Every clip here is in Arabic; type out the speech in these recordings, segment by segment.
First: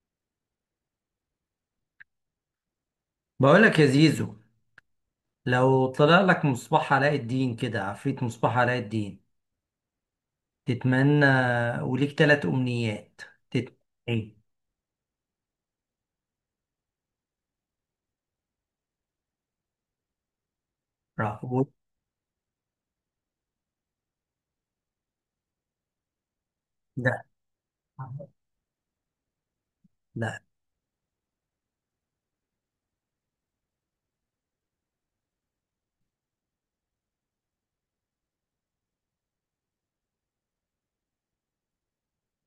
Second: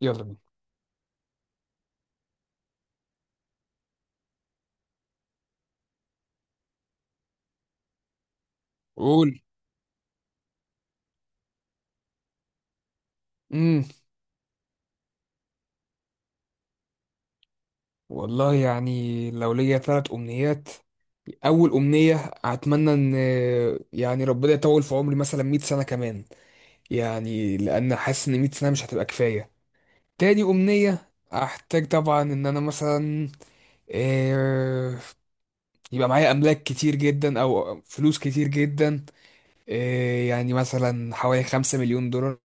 يلا بينا. بقولك يا زيزو، لو طلع لك مصباح علاء الدين كده، عفريت مصباح علاء الدين قول. تتمنى، وليك تلات أمنيات تتمنى امم إيه؟ والله يعني لو ليا ثلاث امنيات. راح بص- اول امنيه، اتمنى ان يعني ربنا يطول في عمري مثلا 100 سنه كمان، لا، يعني لان حاسس ان 100 سنه مش هتبقى كفايه. لا. تاني امنيه، احتاج طبعا ان انا مثلا، آه، يبقى معايا املاك كتير جدا او فلوس كتير جدا. يعني مثلا حوالي 5 مليون دولار،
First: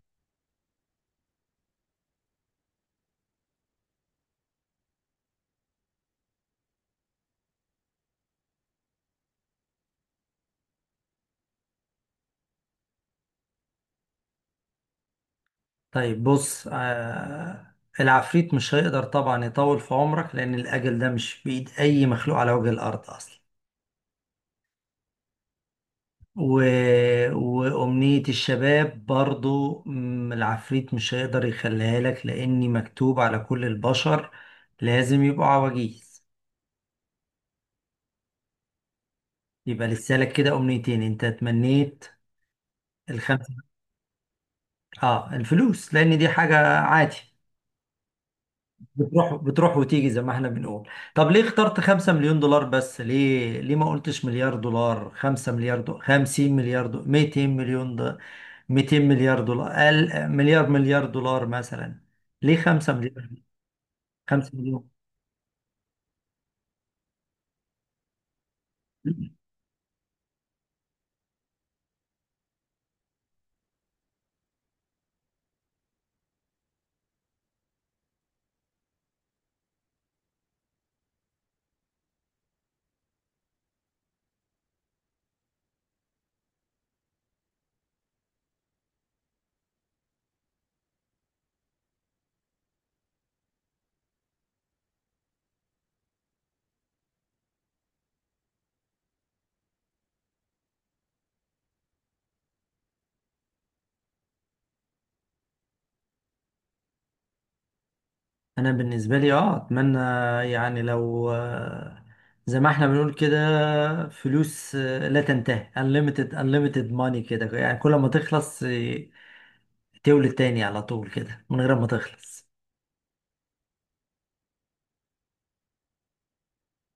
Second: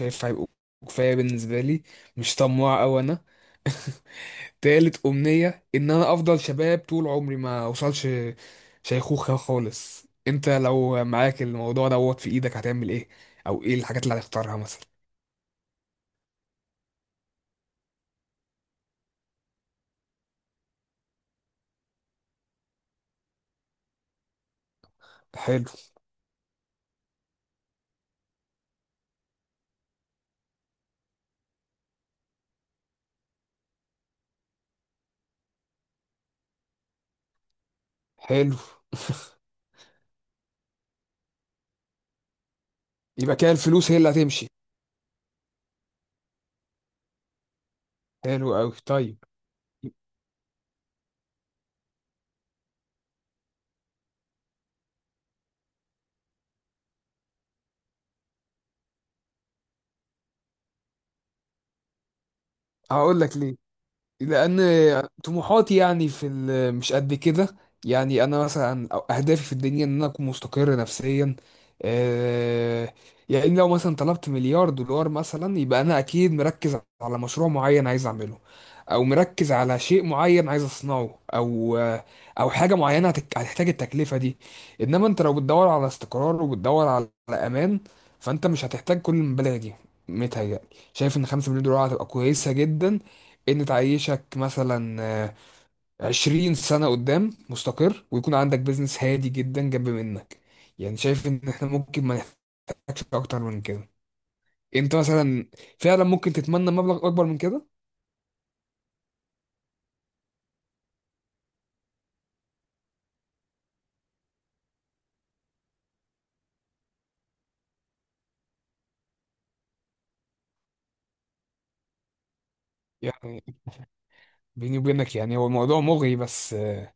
شايف هيبقوا كفايه بالنسبه لي، مش طماع أوي انا. تالت أمنية إن أنا أفضل شباب طول عمري، ما أوصلش شيخوخة خالص. أنت لو معاك الموضوع دوت في إيدك هتعمل إيه؟ أو إيه الحاجات اللي هتختارها مثلا؟ طيب بص، العفريت مش هيقدر طبعا يطول في عمرك، لأن الأجل ده مش في إيد أي مخلوق على وجه الأرض أصلا. حلو. و... وأمنية الشباب برضو العفريت مش هيقدر يخليها لك، لأني مكتوب على كل البشر لازم يبقوا عواجيز. حلو. يبقى لسه لك كده امنيتين، انت تمنيت يبقى كده الخمسه. الفلوس هي اللي هتمشي. اه، الفلوس، لان دي حاجه عادي، حلو أوي، طيب. بتروح بتروح وتيجي زي ما احنا بنقول. طب ليه اخترت 5 مليون دولار بس؟ ليه ما قلتش مليار دولار، 5 مليار دولار، 50 مليار دولار، 200 مليون دولار، 200 مليار دولار، أقل مليار، مليار دولار مثلا؟ ليه 5 هقول مليار، لك ليه. 5 لان مليون؟ طموحاتي يعني في مش قد كده. يعني انا مثلا اهدافي في الدنيا ان انا اكون مستقر نفسيا. آه، يعني لو مثلا طلبت مليار دولار مثلا، يبقى انا اكيد مركز على مشروع معين عايز اعمله، او مركز على شيء معين عايز اصنعه، او حاجه معينه هتحتاج التكلفه دي. انما انت لو بتدور على استقرار وبتدور على امان، فانت مش هتحتاج كل المبالغ دي. متهيألي، شايف ان 5 مليون دولار هتبقى كويسه جدا، ان تعيشك مثلا 20 سنة قدام مستقر، ويكون عندك بيزنس هادي جدا جنب منك. يعني شايف ان احنا ممكن ما نحتاجش اكتر من كده. انت مثلا فعلا ممكن تتمنى مبلغ اكبر من كده. انا بالنسبه لي اتمنى، يعني لو زي ما احنا بنقول كده، فلوس لا تنتهي، unlimited money كده، يعني كل ما تخلص تولد تاني على طول كده من غير ما تخلص. يعني بيني وبينك، يعني هو الموضوع مغري، بس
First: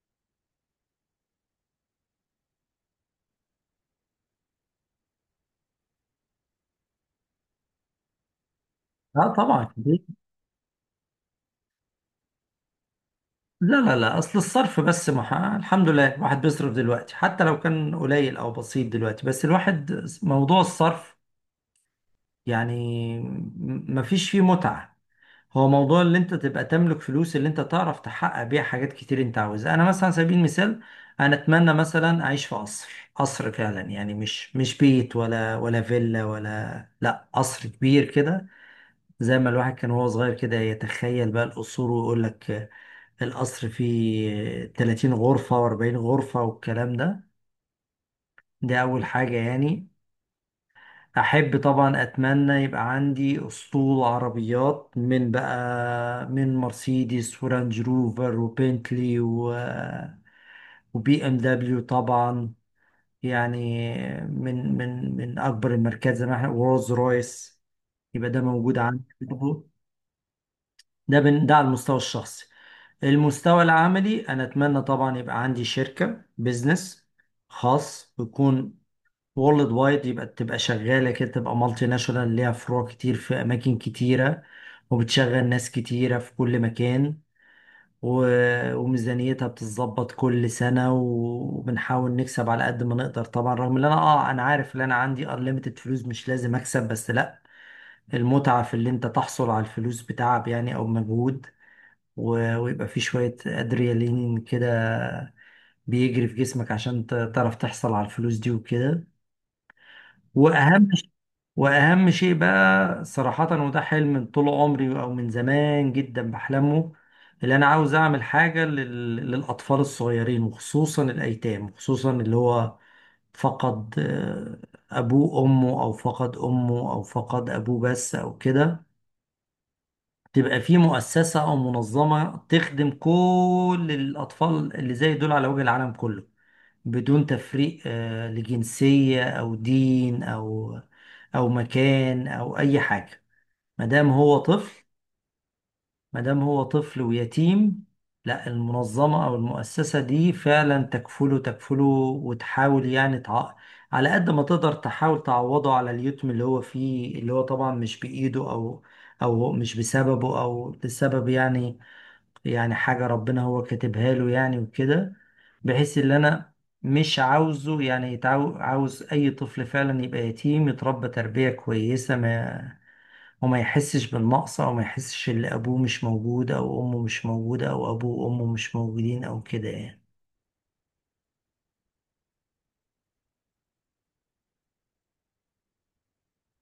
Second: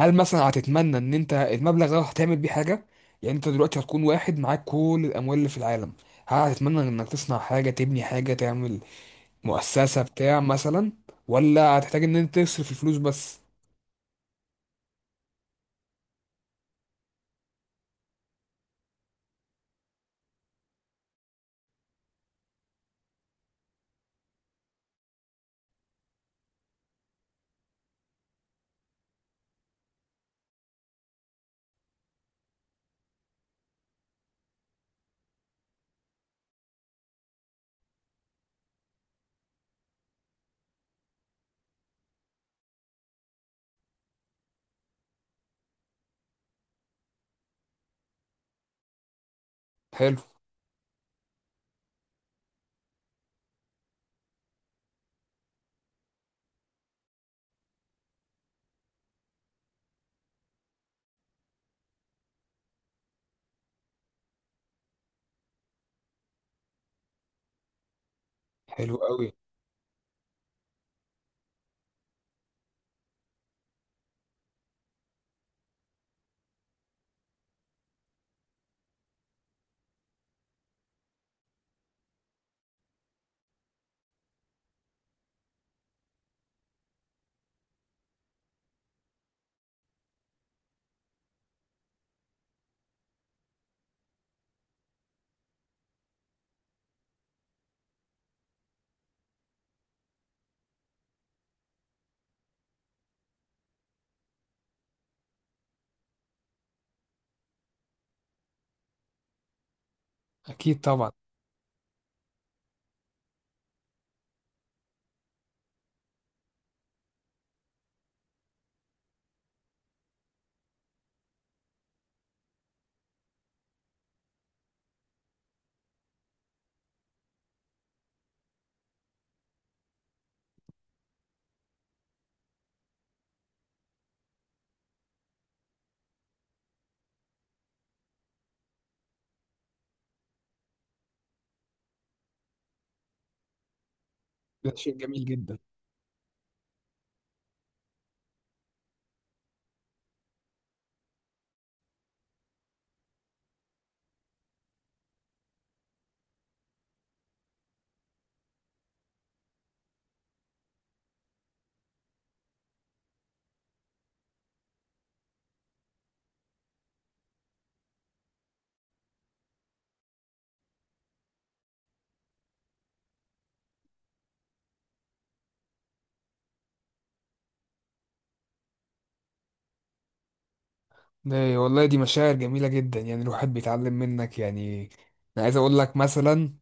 هل مثلا هتتمنى ان انت المبلغ ده هتعمل بيه حاجة؟ يعني انت دلوقتي هتكون واحد معاك كل الاموال اللي في العالم، هل هتتمنى انك تصنع حاجة، تبني حاجة، تعمل اه، طبعا مؤسسة كتير. بتاع مثلا، ولا هتحتاج ان انت تصرف الفلوس بس؟ لا، لا، لا، اصل الصرف بس الحمد لله الواحد بيصرف دلوقتي، حتى لو كان قليل او بسيط دلوقتي، بس الواحد موضوع الصرف يعني مفيش فيه متعه. هو موضوع اللي انت تبقى تملك فلوس، اللي انت تعرف تحقق بيها حاجات كتير انت عاوزها. انا مثلا على سبيل المثال، انا اتمنى مثلا اعيش في قصر. قصر فعلا، يعني مش بيت ولا فيلا ولا لا قصر كبير كده. زي ما الواحد كان وهو صغير كده يتخيل بقى القصور، ويقول لك القصر فيه 30 غرفة و40 غرفة والكلام ده. دي اول حاجة يعني. حلو. أحب طبعا أتمنى يبقى عندي أسطول عربيات، من بقى، من مرسيدس ورانج روفر وبنتلي وبي ام دبليو طبعا، يعني من أكبر الماركات، زي ما احنا، ورولز رويس، يبقى ده موجود حلو عندي قوي. برضه. ده على المستوى الشخصي. المستوى العملي أنا أتمنى طبعا يبقى عندي شركة بيزنس خاص بيكون وورلد وايد، يبقى تبقى شغالة كده، تبقى مالتي ناشونال ليها فروع كتير في أماكن كتيرة، وبتشغل ناس كتيرة في كل مكان، و- وميزانيتها بتتظبط كل سنة، و- وبنحاول نكسب على قد ما نقدر طبعا، رغم ان انا عارف ان انا عندي unlimited فلوس، مش لازم اكسب، بس لا، المتعة في اللي انت تحصل على الفلوس بتعب يعني او مجهود، و- ويبقى في شوية ادريالين كده بيجري في جسمك، عشان تعرف تحصل على الفلوس دي وكده. اكيد واهم ش- طبعا. واهم شيء بقى صراحة، وده حلم من طول عمري او من زمان جدا بحلمه، اللي انا عاوز اعمل حاجة للاطفال الصغيرين، وخصوصا الايتام، وخصوصا اللي هو فقد ابوه امه، او فقد امه، او فقد ابوه بس، او كده. تبقى في مؤسسة او منظمة تخدم كل الاطفال اللي زي دول على وجه العالم كله، بدون تفريق لجنسية أو دين أو مكان أو أي حاجة، ما دام هو ده طفل. شيء جميل جدا. ما دام هو طفل ويتيم، لا المنظمة أو المؤسسة دي فعلا تكفله تكفله، وتحاول يعني على قد ما تقدر تحاول تعوضه على اليتم اللي هو فيه، اللي هو طبعا مش بإيده، أو مش بسببه، أو لسبب يعني، يعني حاجة ربنا هو كاتبها له يعني وكده. بحيث ان انا مش عاوزه يعني عاوز اي طفل فعلا يبقى يتيم يتربى تربية كويسة، ما وما يحسش بالنقص، او ما يحسش ان ابوه مش موجود، او امه مش موجودة، او ابوه وامه مش موجودين، او كده يعني. ده والله دي مشاعر جميله جدا، يعني الواحد بيتعلم منك يعني. انا عايز اقول لك مثلا،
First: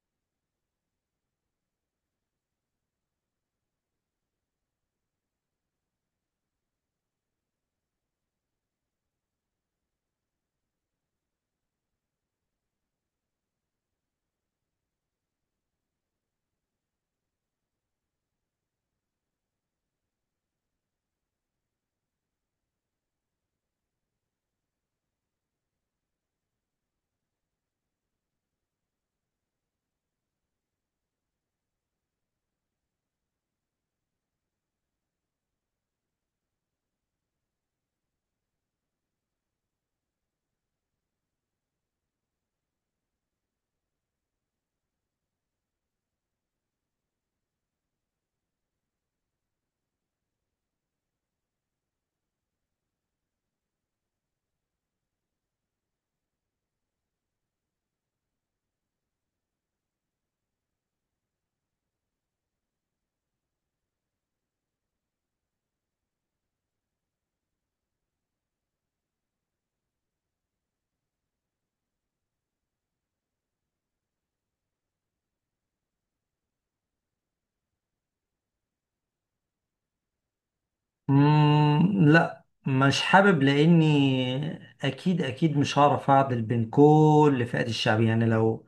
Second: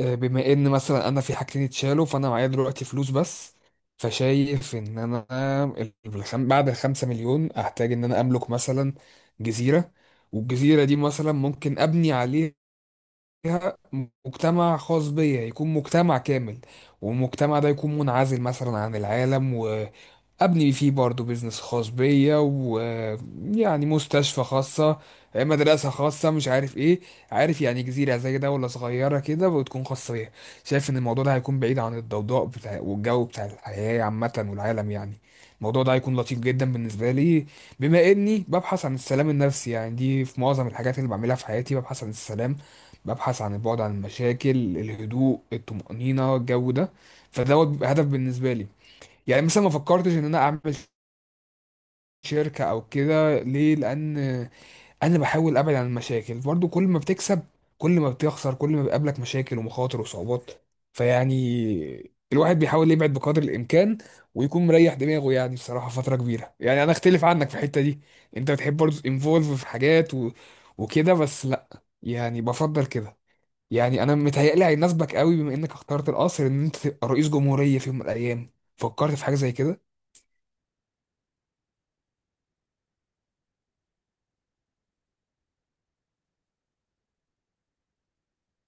بما ان مثلا انا في حاجتين اتشالوا، فانا معايا دلوقتي فلوس بس. فشايف ان انا بعد الخمسة مليون احتاج ان انا املك مثلا جزيره، والجزيره دي مثلا ممكن ابني عليه مجتمع خاص بيا، يكون مجتمع كامل. والمجتمع ده يكون منعزل مثلا عن العالم. ابني فيه برضو بيزنس خاص بيا، ويعني مستشفى خاصة، مدرسة خاصة، مش عارف ايه. عارف، يعني جزيرة زي دولة صغيرة كده، وتكون خاصة بيها. شايف ان الموضوع ده هيكون بعيد عن الضوضاء بتاع والجو بتاع الحياة عامة والعالم، يعني الموضوع ده هيكون لطيف جدا بالنسبة لي. بما اني ببحث عن السلام النفسي، يعني دي في معظم الحاجات اللي بعملها في حياتي، ببحث عن السلام، ببحث عن البعد عن المشاكل، الهدوء، الطمأنينة، الجو ده. فدوت بيبقى هدف بالنسبة لي. يعني مثلا ما فكرتش ان انا اعمل شركة او كده ليه؟ لان انا بحاول ابعد عن المشاكل برضو. كل ما بتكسب، كل ما بتخسر، كل ما بيقابلك مشاكل ومخاطر وصعوبات، فيعني الواحد بيحاول يبعد بقدر الامكان ويكون مريح دماغه، يعني بصراحة فترة كبيرة. يعني انا اختلف عنك في الحتة دي. انت بتحب برضو انفولف في حاجات وكده، بس لا، يعني بفضل كده. يعني انا متهيألي هيناسبك قوي، بما انك اخترت القصر، ان انت تبقى رئيس جمهورية في يوم من الايام. فكرت في حاجة زي كده؟ مم، لا، مش حابب، لاني اكيد اكيد مش هعرف اعدل بين كل فئات الشعب. يعني لو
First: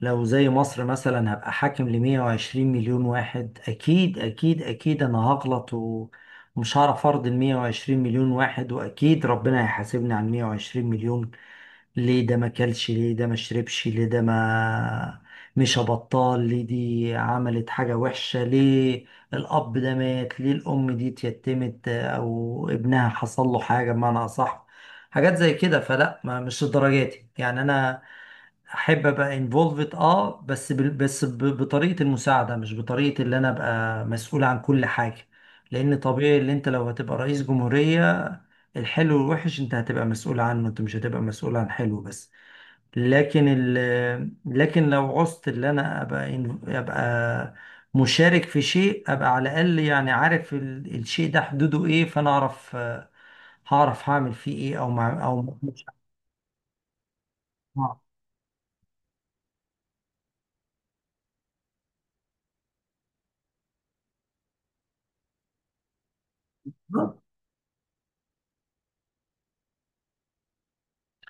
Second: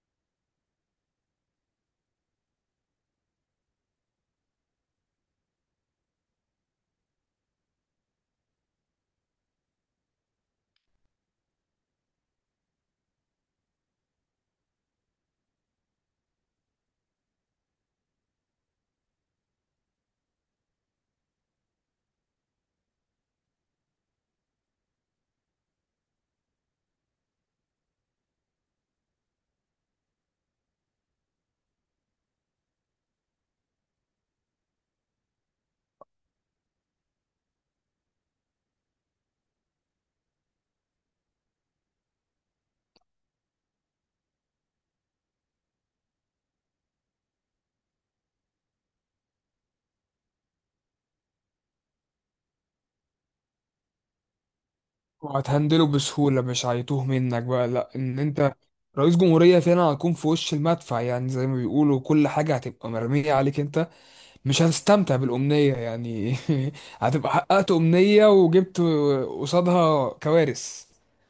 لو زي مصر مثلا، هبقى حاكم ل 120 مليون واحد، اكيد اكيد اكيد انا هغلط، و- ومش هعرف ارضي ال 120 مليون واحد، واكيد ربنا هيحاسبني على 120 مليون. ليه ده ما كلش، ليه ده ما شربش، ليه ده ما مش بطال، ليه دي عملت حاجة وحشة، ليه الأب ده مات، ليه الأم دي اتيتمت أو ابنها حصل له حاجة بمعنى أصح. حاجات زي كده، فلا، ما مش لدرجاتي يعني. أنا أحب أبقى انفولفد، بس بطريقة المساعدة، مش بطريقة اللي أنا أبقى مسؤول عن كل حاجة. لأن طبيعي اللي أنت لو هتبقى رئيس جمهورية، الحلو والوحش أنت هتبقى مسؤول عنه، أنت مش هتبقى مسؤول عن حلو بس. لكن لو عوزت اللي انا ابقى مشارك في شيء، ابقى على الاقل يعني عارف الشيء ده حدوده ايه، فانا اعرف هعرف هعمل فيه ايه، او مش وهتهندله بسهولة، مش هيتوه منك بقى. لا، ان انت رئيس جمهورية فعلا هتكون في وش المدفع، يعني زي ما بيقولوا، كل حاجة هتبقى مرمية عليك انت. مش هتستمتع بالأمنية يعني. هعرف. هتبقى حققت أمنية وجبت قصادها كوارث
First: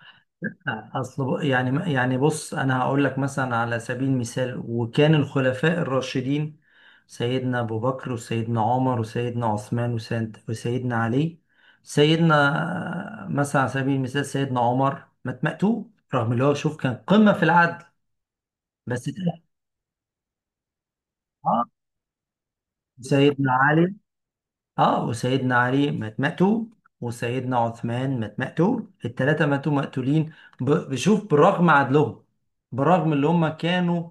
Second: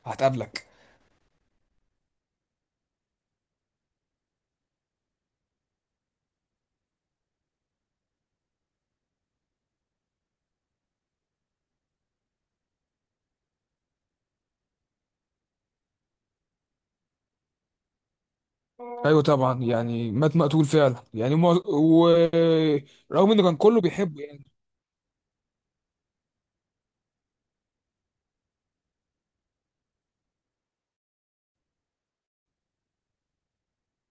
هتقابلك. اصل يعني بص، انا هقول لك مثلا على سبيل المثال، وكان الخلفاء الراشدين سيدنا ابو بكر وسيدنا عمر وسيدنا عثمان وسيدنا علي. سيدنا مثلا على سبيل المثال، سيدنا عمر مات مقتول، رغم اللي هو، شوف، كان قمة في العدل، بس ايوه اتقتل. طبعا، يعني مات مقتول فعلا، يعني ما... اه، ورغم انه سيدنا كان كله علي بيحبه يعني. اه وسيدنا علي مات مقتول، وسيدنا عثمان مات مقتول، الثلاثة ماتوا مقتولين. بشوف بالرغم عدلهم، برغم اللي هم كانوا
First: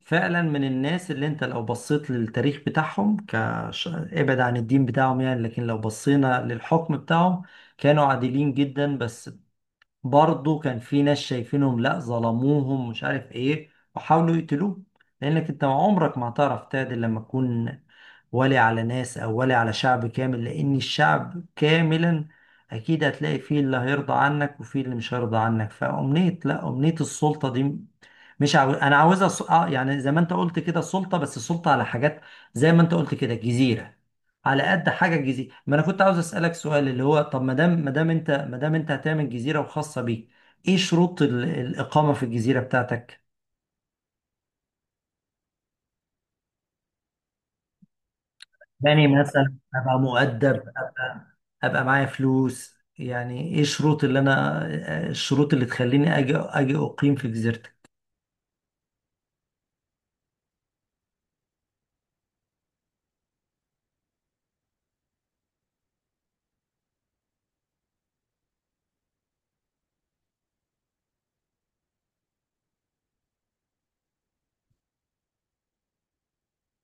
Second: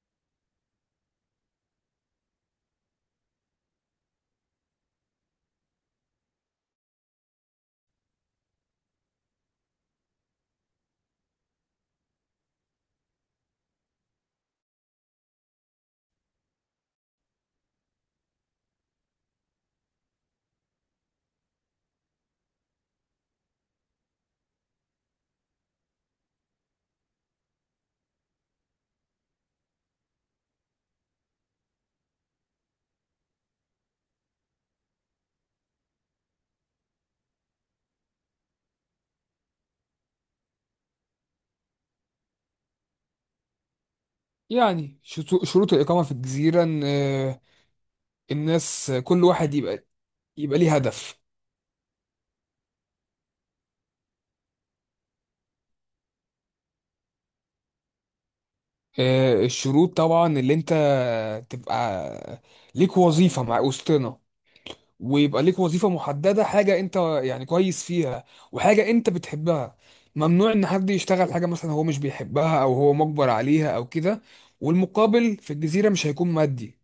فعلا من الناس، اللي انت لو بصيت للتاريخ بتاعهم، ابعد عن الدين بتاعهم يعني، لكن لو بصينا للحكم بتاعهم، كانوا عادلين جدا. بس برضه كان في ناس شايفينهم لا ظلموهم مش عارف ايه، وحاولوا يقتلوه. لانك انت عمرك ما هتعرف تعدل لما تكون ولي على ناس او ولي على شعب كامل، لان الشعب كاملا اكيد هتلاقي فيه اللي هيرضى عنك وفيه اللي مش هيرضى عنك. فامنية، لا، امنية السلطة دي مش عاوز. انا عاوزها س... آه يعني زي ما انت قلت كده، سلطة، بس سلطة على حاجات زي ما انت قلت كده، جزيرة، على قد حاجه الجزيره. ما انا كنت عاوز اسالك سؤال، اللي هو طب، ما دام انت هتعمل جزيره وخاصه بيك، ايه شروط الاقامه في الجزيره بتاعتك؟ يعني شروط الإقامة في الجزيرة ان الناس يعني كل واحد مثلا يبقى، ابقى مؤدب، يبقى ليه هدف. ابقى معايا فلوس، يعني ايه الشروط اللي انا الشروط اللي تخليني اجي اقيم في جزيرتك؟ الشروط طبعا اللي انت تبقى ليك وظيفة مع وسطنا، ويبقى ليك وظيفة محددة، حاجة انت يعني كويس فيها، وحاجة انت بتحبها. ممنوع ان حد يشتغل حاجة مثلا هو مش بيحبها او هو مجبر عليها او كده. والمقابل في الجزيرة مش هيكون مادي،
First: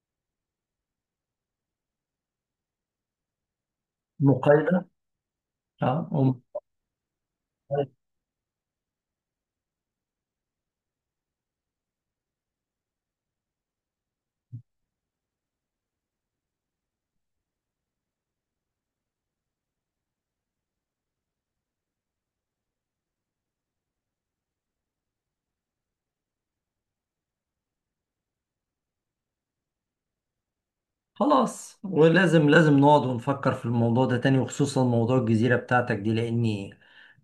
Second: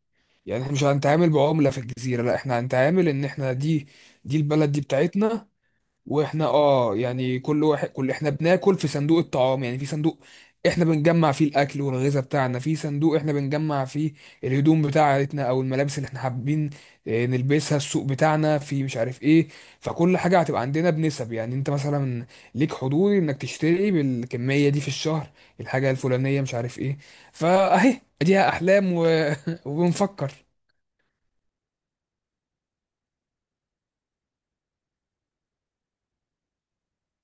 يعني احنا مش هنتعامل بعملة في الجزيرة. لا، احنا هنتعامل ان احنا دي البلد دي مقايضه. بتاعتنا، اه، واحنا يعني كل واحد، كل احنا بناكل في صندوق الطعام، يعني في صندوق احنا بنجمع فيه الاكل والغذاء بتاعنا، في صندوق احنا بنجمع فيه الهدوم بتاعتنا او الملابس اللي احنا حابين نلبسها، السوق بتاعنا في مش عارف ايه. فكل حاجة هتبقى عندنا بنسب، يعني انت مثلا ليك حضور انك تشتري بالكمية دي في الشهر الحاجة الفلانية، مش عارف ايه. فاهي اديها احلام وبنفكر. خلاص، ولازم نقعد ونفكر في الموضوع ده تاني، وخصوصا موضوع الجزيرة بتاعتك دي، لأني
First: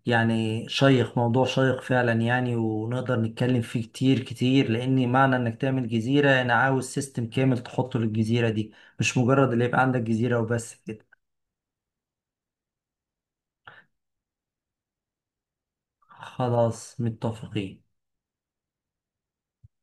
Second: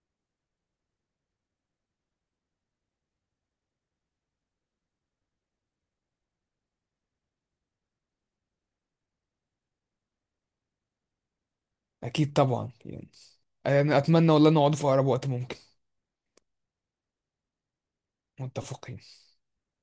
يعني موضوع شيق فعلا يعني، ونقدر نتكلم فيه كتير كتير، لأني معنى إنك تعمل جزيرة، أنا عاوز سيستم كامل تحطه للجزيرة دي، مش مجرد اللي يبقى عندك جزيرة وبس كده. اكيد طبعا. يعني انا اتمنى والله نقعد في اقرب وقت ممكن. خلاص، متفقين. متفقين.